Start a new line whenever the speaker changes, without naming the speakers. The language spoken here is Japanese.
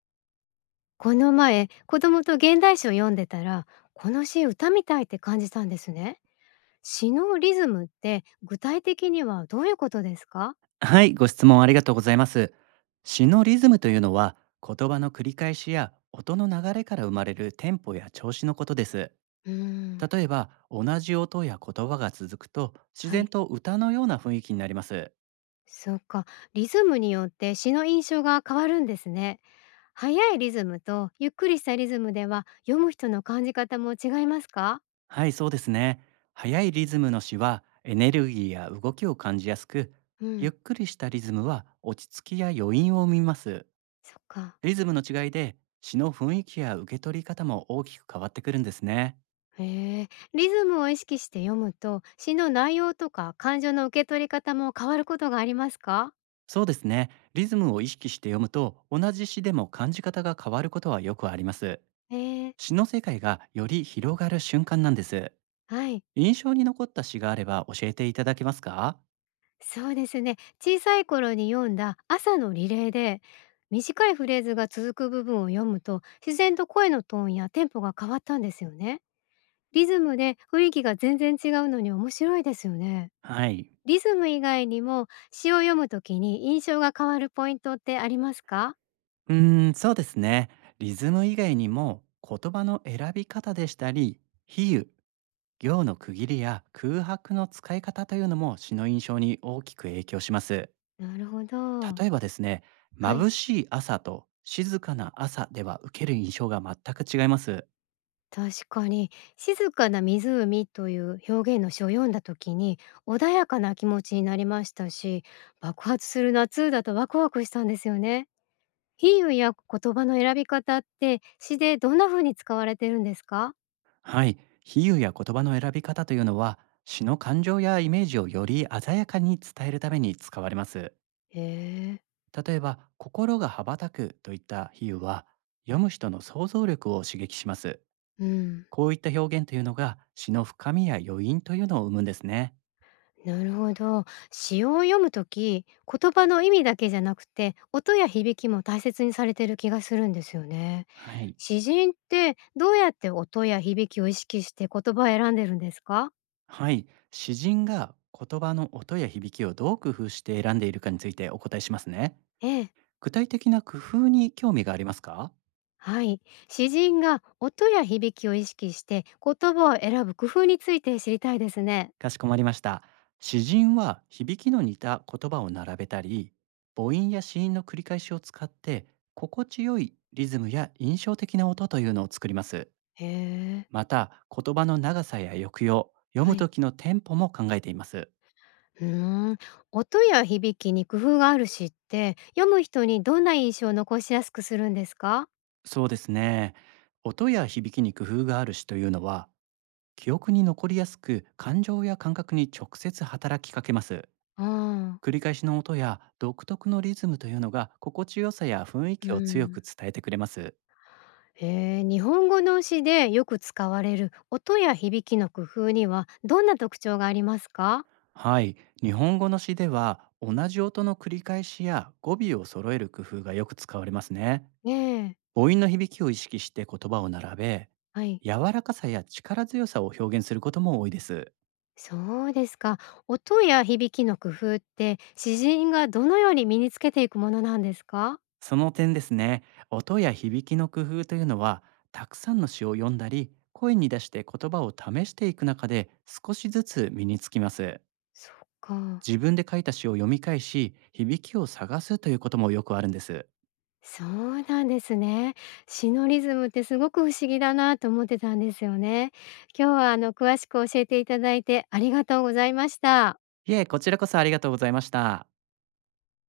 この前、子供と現代詩を読んでたら、この詩歌みたいって感じたんですね。詩のリズムって具体的にはどういうことですか？
はい、ご質問ありがとうございます。詩のリズムというのは、言葉の繰り返しや音の流れから生まれるテンポや調子のことです。
うーん。
例えば、同じ音や言葉が続くと、自
は
然
い。
と歌のような雰囲気になります。
そっか。リズムによって詩の印象が変わるんですね。速いリズムとゆっくりしたリズムでは読む人の感じ方も違いますか？
はい、そうですね。速いリズムの詩は、エネルギーや動きを感じやすく、
う
ゆっ
ん。
くりしたリズムは落ち着きや余韻を生みます。
そっか。
リズムの違いで、詩の雰囲気や受け取り方も大きく変わってくるんですね。
へえ、リズムを意識して読むと詩の内容とか感情の受け取り方も変わることがありますか？
そうですね。リズムを意識して読むと、同じ詩でも感じ方が変わることはよくあります。
ええ。
詩の世界がより広がる瞬間なんです。
はい。
印象に残った詩があれば教えていただけますか？
そうですね。小さい頃に読んだ朝のリレーで、短いフレーズが続く部分を読むと、自然と声のトーンやテンポが変わったんですよね。リズムで雰囲気が全然違うのに面白いですよね。
はい。
リズム以外にも詩を読むときに印象が変わるポイントってありますか？
うーん、そうですね。リズム以外にも、言葉の選び方でしたり、比喩、行の区切りや空白の使い方というのも詩の印象に大きく影響します。
なるほど。
例えばですね、
は
眩
い。
しい朝と静かな朝では受ける印象が全く違います。
確かに「静かな湖」という表現の詩を読んだ時に穏やかな気持ちになりましたし、爆発する夏だとワクワクしたんですよね。比喩や言葉の選び方って詩でどんな風に使われてるんですか？
はい、比喩や言葉の選び方というのは詩の感情やイメージをより鮮やかに伝えるために使われます。
へえ。
例えば「心が羽ばたく」といった比喩は読む人の想像力を刺激します。
うん。
こういった表現というのが詩の深みや余韻というのを生むんですね。
なるほど。詩を読む時、言葉の意味だけじゃなくて音や響きも大切にされてる気がするんですよね。
はい、
詩人ってどうやって音や響きを意識して言葉を選んでるんですか？
はい、詩人が言葉の音や響きをどう工夫して選んでいるかについてお答えしますね。
ええ、
具体的な工夫に興味がありますか？
はい。詩人が音や響きを意識して言葉を選ぶ工夫について知りたいですね。
かしこまりました。詩人は響きの似た言葉を並べたり、母音や子音の繰り返しを使って、心地よいリズムや印象的な音というのを作ります。
へえ。
また、言葉の長さや抑揚、読
は
む
い。
時のテンポも考えています。
うーん。音や響きに工夫がある詩って読む人にどんな印象を残しやすくするんですか？
そうですね。音や響きに工夫がある詩というのは、記憶に残りやすく感情や感覚に直接働きかけます。
ああ。
繰り返しの音や独特のリズムというのが心地よさや雰囲
う
気を強
ん。
く伝えてくれます。
へえ、日本語の詩でよく使われる音や響きの工夫にはどんな特徴がありますか？
はい、日本語の詩では同じ音の繰り返しや語尾を揃える工夫がよく使われますね。
ええ、
母音の響きを意識して言葉を並べ、
はい。
柔らかさや力強さを表現することも多いです。
そうですか。音や響きの工夫って詩人がどのように身につけていくものなんですか？
その点ですね、音や響きの工夫というのは、たくさんの詩を読んだり、声に出して言葉を試していく中で少しずつ身につきます。
そっか。
自分で書いた詩を読み返し、響きを探すということもよくあるんです。
そうなんですね。詩のリズムってすごく不思議だなと思ってたんですよね。今日は詳しく教えていただいてありがとうございました。
いえ、こちらこそありがとうございました。